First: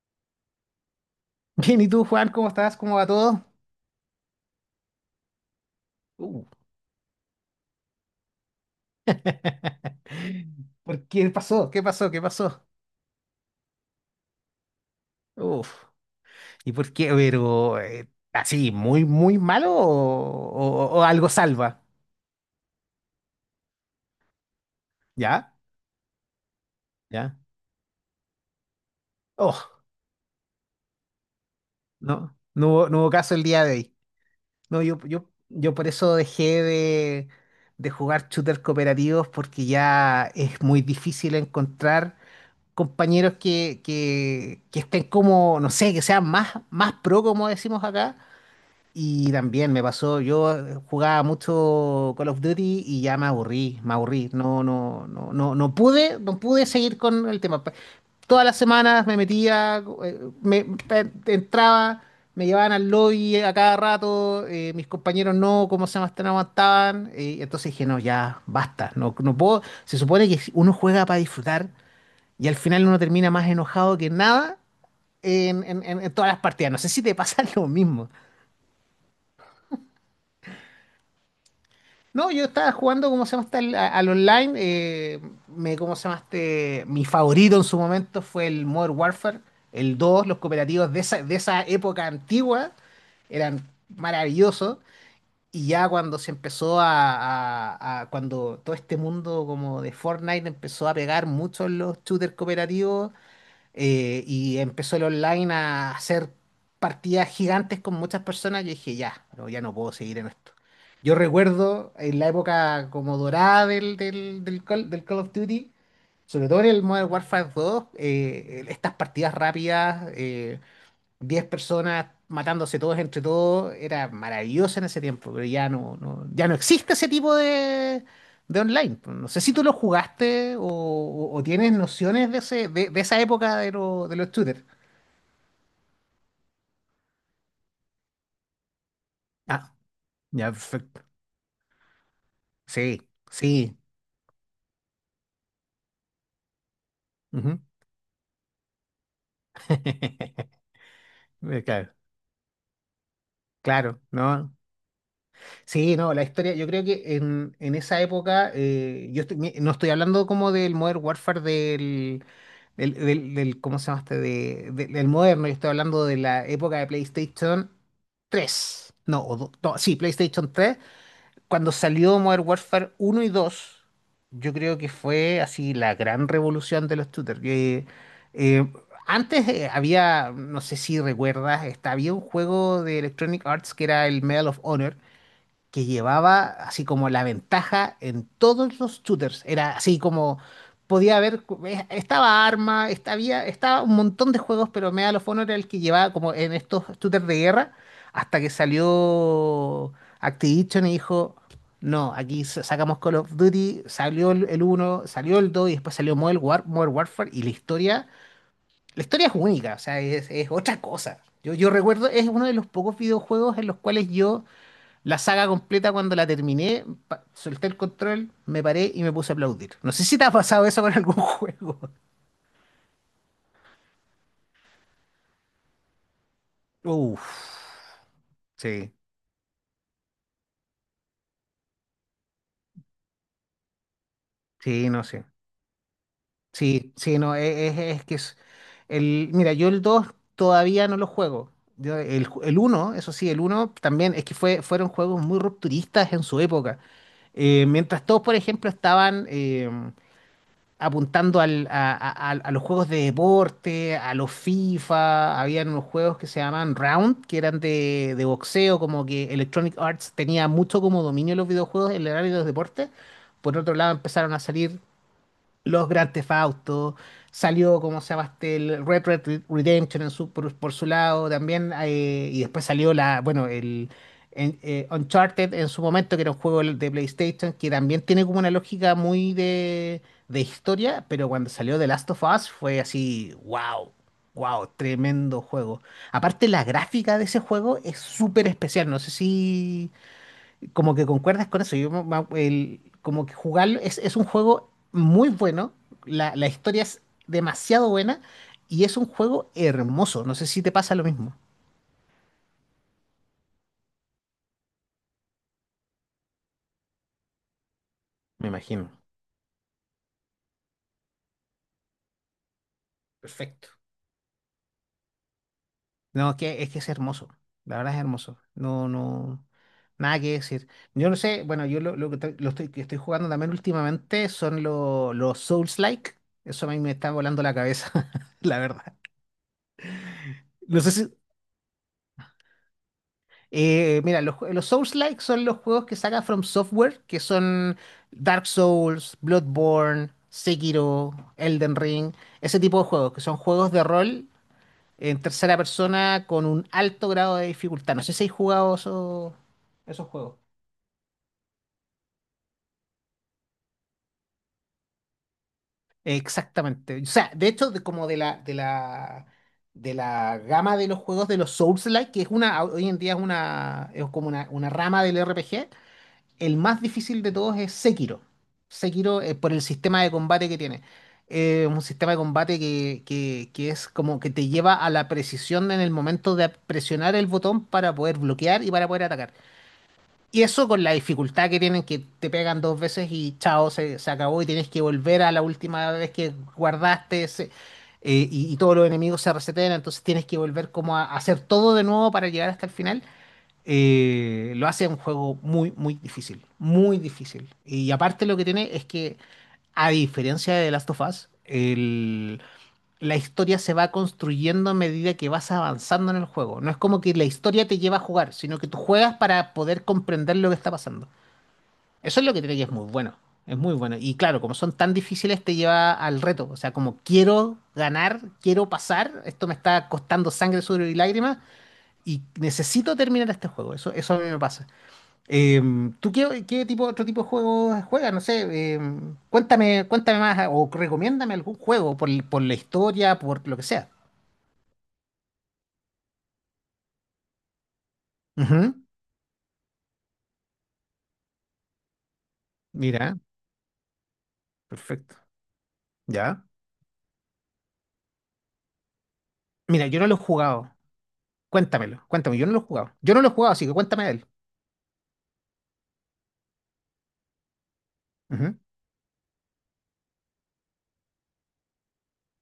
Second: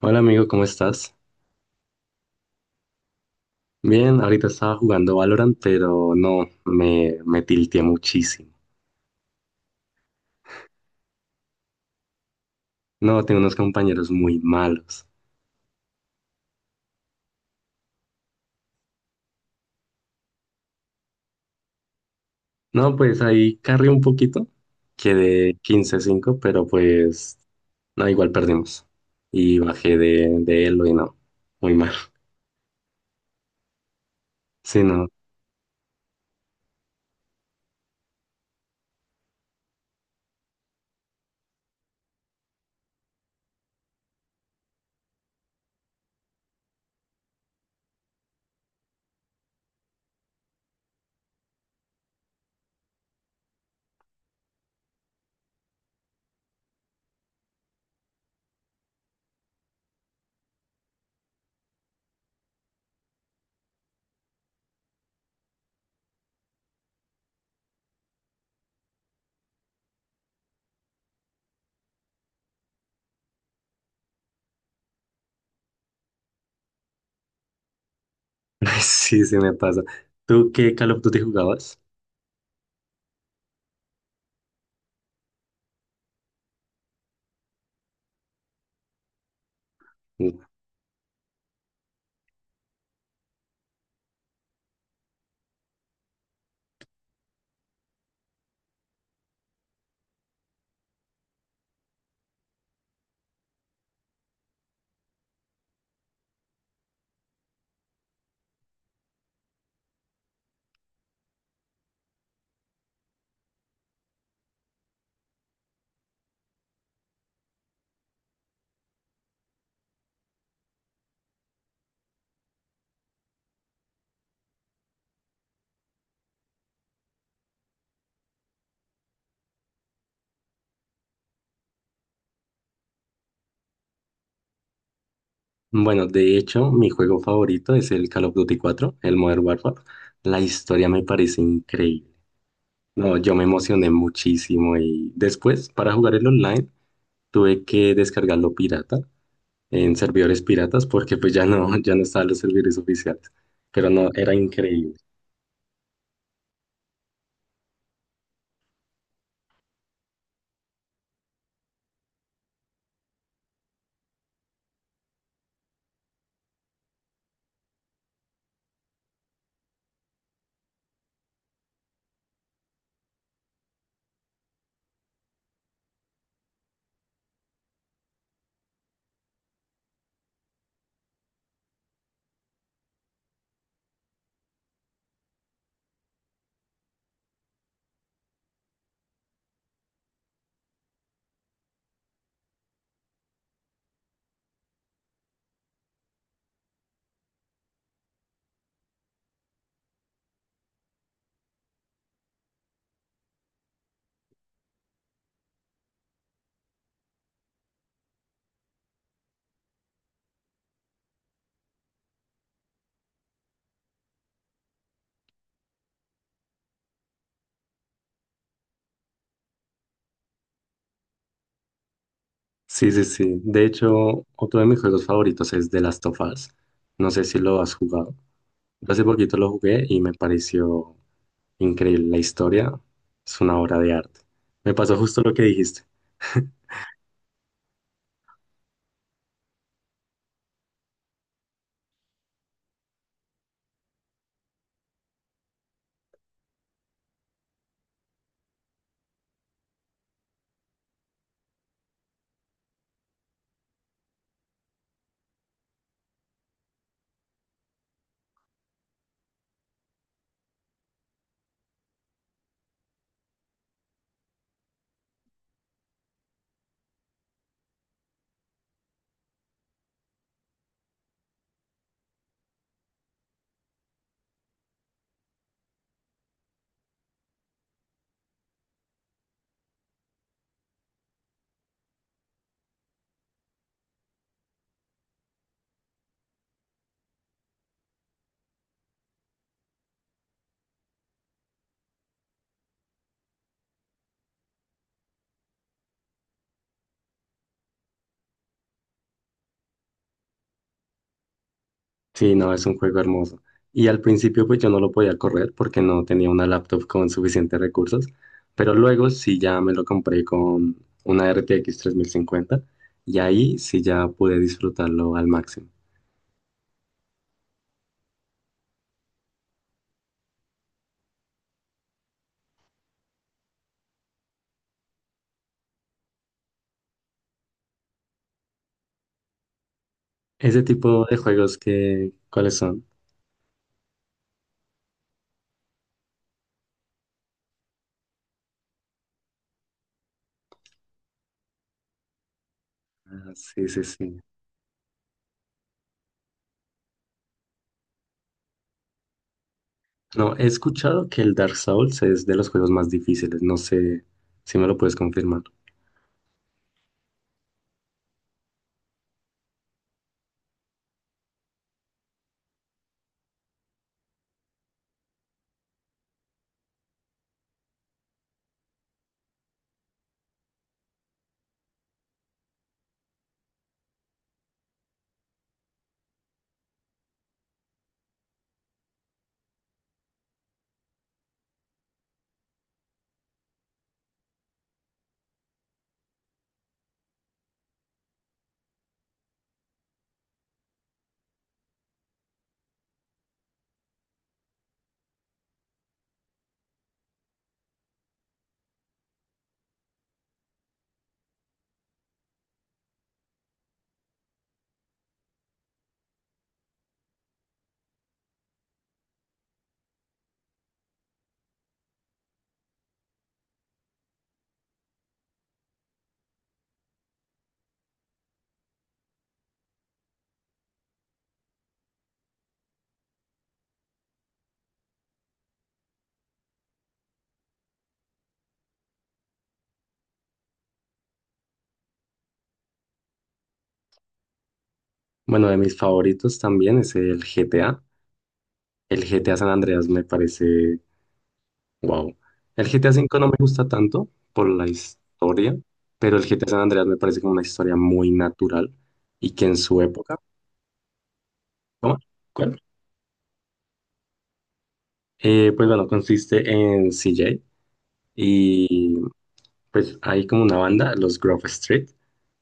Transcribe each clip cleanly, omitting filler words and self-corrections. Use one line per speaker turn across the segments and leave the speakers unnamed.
Hola amigo, ¿cómo estás?
Bien, ¿y tú, Juan? ¿Cómo estás? ¿Cómo va todo?
Bien, ahorita estaba jugando Valorant, pero
Uh.
no, me tilteé muchísimo.
¿Por qué pasó? ¿Qué pasó? ¿Qué pasó?
No, tengo unos compañeros muy malos.
Uf. ¿Y por qué? Pero, así, muy, muy malo o algo salva.
No, pues ahí carré un poquito,
¿Ya?
quedé quince cinco, pero
¿Ya?
pues no, igual perdimos. Y
Oh,
bajé de Elo y no, muy mal.
no, no hubo caso el día de hoy.
Sí,
No, yo,
no,
yo, yo por eso dejé de jugar shooters cooperativos porque ya es muy difícil encontrar compañeros que estén como, no sé, que sean más pro, como decimos acá. Y también me pasó, yo jugaba mucho Call of Duty y ya me aburrí, me aburrí. No, no, no, no, no pude seguir con el tema. Todas las semanas me metía, entraba, me llevaban al lobby a cada rato, mis compañeros no, cómo se llama, no aguantaban. Entonces dije, no, ya, basta, no, no puedo. Se supone que si uno juega para disfrutar y al final uno termina más enojado que nada en todas las partidas. No sé si te pasa lo mismo.
sí, sí me pasa. ¿Tú qué Call of Duty jugabas?
No, yo estaba jugando, ¿cómo se llama? ¿Este? Al online. ¿Cómo se llama? ¿Este? Mi favorito en su momento fue el Modern Warfare, el dos
Mm.
los cooperativos de esa época antigua eran maravillosos. Y ya cuando se empezó cuando todo este mundo como de Fortnite empezó a pegar mucho en los shooters cooperativos, y empezó el online a hacer partidas gigantes con muchas personas, yo dije, ya, no, ya no puedo seguir en esto. Yo recuerdo en la época como dorada del Call of Duty, sobre todo en el Modern Warfare dos estas partidas rápidas. 10 personas matándose todos entre todos, era maravilloso en ese tiempo, pero ya no, ya no existe ese tipo de online. No sé si tú lo jugaste o tienes nociones de esa época de los shooters.
Bueno, de hecho, mi juego favorito es el Call of Duty 4, el Modern
Ah,
Warfare. La
ya,
historia
perfecto.
me parece increíble.
Sí,
No, yo me
sí.
emocioné muchísimo y después para jugar el online
Ujú.
tuve que descargarlo pirata en servidores piratas porque pues ya no,
Claro,
ya no estaban los servidores oficiales, pero
claro,
no, era
¿no?
increíble.
Sí, no, la historia, yo creo que en esa época, no estoy hablando como del Modern Warfare ¿cómo se llama este? Del moderno, yo estoy hablando de la época de PlayStation tres, no, no, sí, PlayStation tres. Cuando salió Modern Warfare uno y 2, yo creo que fue así la gran revolución de los shooters. Que, eh, antes había, no sé si recuerdas, había un juego de Electronic Arts que era el Medal of Honor que llevaba así como la ventaja en todos los shooters. Era así como podía haber, estaba Arma, había, estaba un montón de juegos, pero Medal of Honor era el que llevaba como en estos shooters de guerra, hasta que salió Activision y dijo, no, aquí sacamos Call of Duty, salió el uno, salió el 2 y después salió Modern Warfare y la historia es única, o sea, es otra cosa. Yo recuerdo, es uno de los pocos videojuegos en los cuales yo la saga completa, cuando la terminé, solté el control, me paré y me puse a aplaudir. No sé si te ha pasado eso con algún juego.
Sí, sí, sí. De hecho, otro de mis juegos favoritos es The Last of Us. No sé
Uf,
si lo has jugado. Yo
sí,
hace poquito lo jugué y me pareció increíble. La historia es una obra de arte. Me
sí,
pasó
no
justo
sé.
lo que dijiste.
Sí, sí, no, es que es. Mira, yo el 2 todavía no lo juego. El uno eso sí, el uno también es que fueron juegos muy rupturistas en su época. Mientras todos, por ejemplo, estaban, apuntando a los juegos de deporte, a los FIFA, habían unos juegos que se llamaban Round, que eran de boxeo, como que Electronic Arts tenía mucho como dominio de los videojuegos en el área de los deportes. Por otro lado, empezaron a salir los Grand Theft Auto, salió como se llama este, el Red Redemption en su, por su lado también, y después salió bueno, el Uncharted en su momento, que era un juego de PlayStation, que también tiene como una lógica muy de historia, pero cuando salió The Last of Us fue así, wow. Wow, tremendo juego. Aparte, la gráfica de ese juego es súper especial. No sé si, como que concuerdas con eso. Yo, me- me- el- como que jugarlo es un juego muy bueno, la historia es demasiado buena y es un juego hermoso. No sé si te pasa lo mismo.
Sí, no, es un juego hermoso. Y al principio pues yo no lo podía correr porque no tenía una laptop con suficientes recursos,
Me
pero
imagino.
luego sí ya me lo compré con una RTX 3050 y ahí
Perfecto.
sí ya pude disfrutarlo al máximo.
No, es que es hermoso. La verdad es hermoso. No, no, nada que decir. Yo no sé, bueno, yo lo que, tra- lo estoy, que estoy jugando también últimamente son los Souls-like. Eso a mí me está volando la cabeza, la verdad.
Ese
No sé si,
tipo de juegos que, ¿cuáles son?
Mira, los Souls-like son los juegos que saca From Software, que son Dark Souls, Bloodborne, Sekiro, Elden Ring, ese tipo de juegos, que
Ah,
son
sí,
juegos
sí,
de
sí.
rol en tercera persona con un alto grado de dificultad. No sé si hay jugado esos
No,
juegos.
he escuchado que el Dark Souls es de los juegos más difíciles, no sé si me lo puedes confirmar.
Exactamente. O sea, de hecho, como de la gama de los juegos de los Souls-like, que es una, hoy en día es una, es como una rama del RPG. El más difícil de todos es Sekiro. Sekiro, por el sistema de combate que tiene. Un sistema de combate que es como que te lleva a la precisión en el momento de presionar el botón para poder bloquear y para poder atacar. Y eso con la dificultad que tienen, que te pegan dos veces y chao, se acabó y tienes que volver a la última vez que guardaste ese, y todos los enemigos se resetean, entonces tienes que volver como a hacer todo de nuevo para llegar hasta el final lo hace un juego muy, muy difícil, muy difícil. Y aparte lo que tiene es que, a diferencia de The Last of Us, la historia se va construyendo a medida que vas avanzando en el juego. No es como que la historia te lleva a jugar, sino que tú juegas para poder comprender lo que está pasando. Eso es lo que tiene que es muy bueno. Es muy bueno. Y claro, como son tan difíciles, te lleva al reto. O sea, como quiero ganar, quiero pasar, esto me está costando sangre, sudor y lágrimas, y necesito terminar este juego. Eso a mí me pasa. ¿Tú otro tipo de juegos juegas? No sé, cuéntame más o recomiéndame algún juego por la historia, por lo que sea.
Bueno, de mis favoritos también es el GTA.
Ujú,
El GTA San Andreas me parece, wow. El GTA V
mira,
no me gusta tanto por la
perfecto.
historia, pero el
Ya.
GTA San Andreas me parece como una historia muy natural y que en su
Mira, yo no lo
época,
he jugado.
¿cómo?
Cuéntamelo, cuéntame, yo no lo
¿Cuál?
he jugado. Yo no lo he jugado, así que cuéntame de él.
Pues bueno, consiste en CJ
Ujú,
y pues hay como una banda, los Grove Street,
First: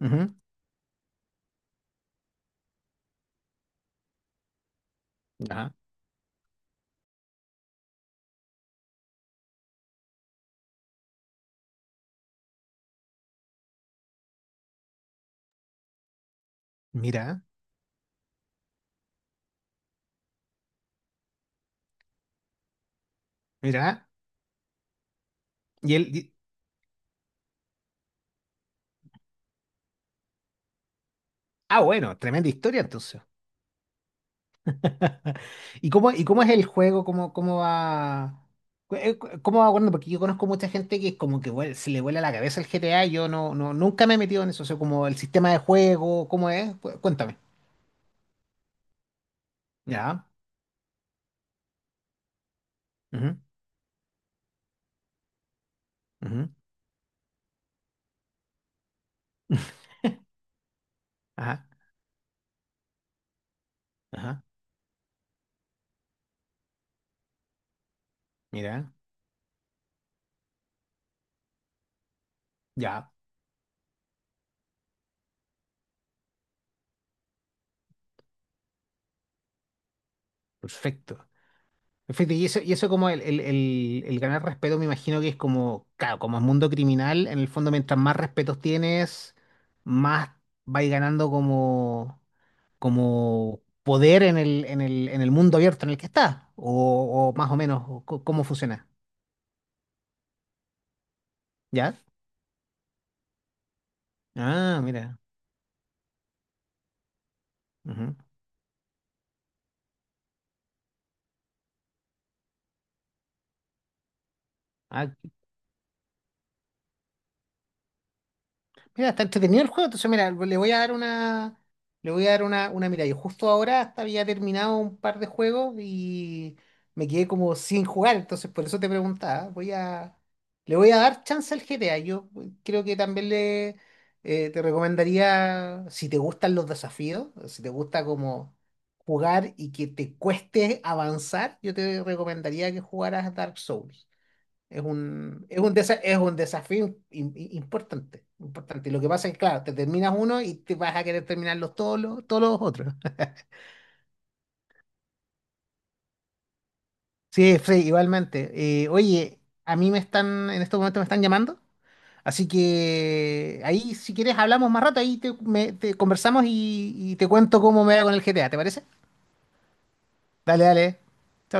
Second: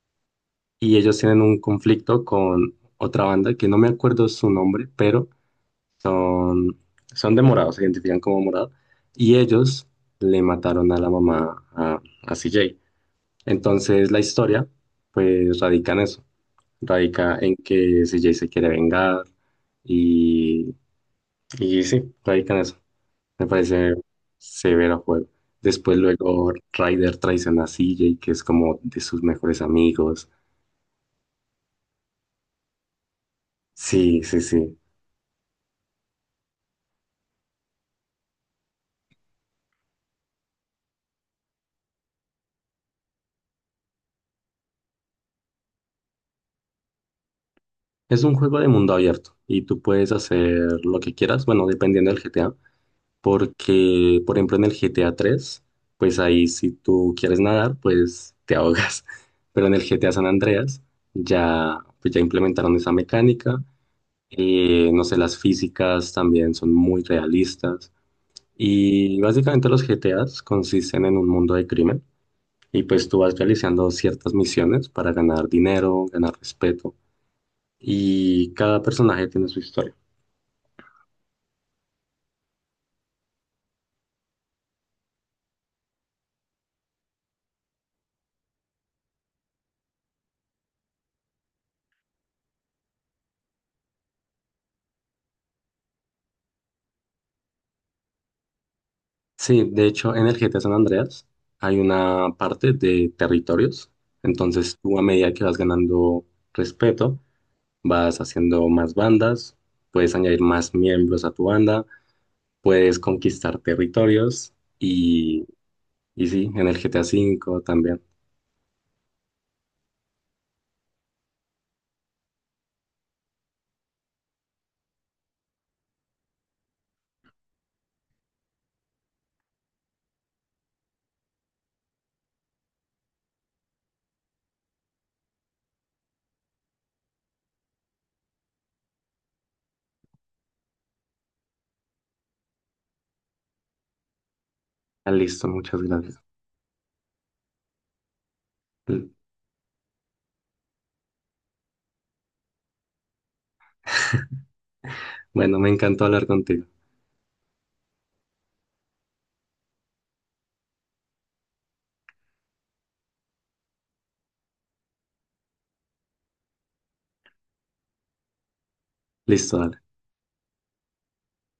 ujú,
y ellos tienen un conflicto con otra banda que no me acuerdo su nombre, pero
ya.
son, son de morado, se identifican como morado, y ellos le mataron a la mamá a CJ. Entonces la historia, pues radica en eso, radica
Mira,
en que CJ se quiere vengar y, y sí, radica en eso. Me parece
mira.
severo juego.
Y
Después
él, y-
luego Ryder traiciona a CJ, que es como de sus mejores amigos.
ah, bueno, tremenda historia entonces.
Sí, sí, sí.
¿Y cómo es el juego? ¿Cómo va? ¿Cómo va bueno? Porque yo conozco mucha gente que es como que se le vuela la cabeza el GTA. Y yo no, no, nunca me he metido en eso. O sea, como el sistema de juego, ¿cómo es? Cuéntame.
Es un juego de mundo abierto y tú puedes
Ya.
hacer lo que quieras, bueno, dependiendo del GTA.
Ujú,
Porque, por ejemplo, en el GTA 3, pues ahí
ujú.
si tú quieres nadar, pues te ahogas. Pero en el GTA San Andreas
Ajá,
ya, pues ya implementaron esa mecánica.
ajá,
No sé, las físicas también son muy realistas.
mira,
Y básicamente los GTAs consisten en un mundo de crimen. Y pues
ya,
tú vas realizando ciertas misiones para ganar dinero, ganar respeto. Y cada personaje tiene su historia.
perfecto. Perfecto, y eso como el ganar respeto, me imagino que es como, claro, como es mundo criminal, en el fondo mientras más respetos tienes, más vais ganando como poder en el mundo abierto en el que está, o más o menos o cómo funciona,
Sí, de hecho, en el GTA San Andreas hay
¿ya?
una parte de territorios. Entonces,
Ah,
tú a
mira.
medida que vas ganando respeto,
Ujú.
vas haciendo más bandas, puedes añadir más miembros a tu banda, puedes conquistar territorios
Ah,
y, y sí, en el GTA 5 también.
mira, está entretenido el juego, entonces mira, le voy a dar una, mirada. Yo justo ahora hasta había terminado un par de juegos y me quedé como sin jugar, entonces por eso te preguntaba. Le voy a dar chance al GTA. Yo creo que también le te recomendaría, si te gustan los desafíos, si te gusta como jugar y que te cueste avanzar, yo te recomendaría que jugaras Dark Souls. Es
Ah,
un,
listo,
es un,
muchas
desa- es
gracias.
un desafío importante, importante. Y lo que pasa es, que, claro, te terminas uno y te vas a querer terminar todos los otros.
Bueno, me encantó hablar contigo.
Sí, Frey, igualmente. Oye, a mí en estos momentos me están llamando, así que ahí si quieres hablamos más rato, ahí te conversamos y te cuento cómo me va con el GTA, ¿te parece?
Listo, dale.
Dale, dale. Chao,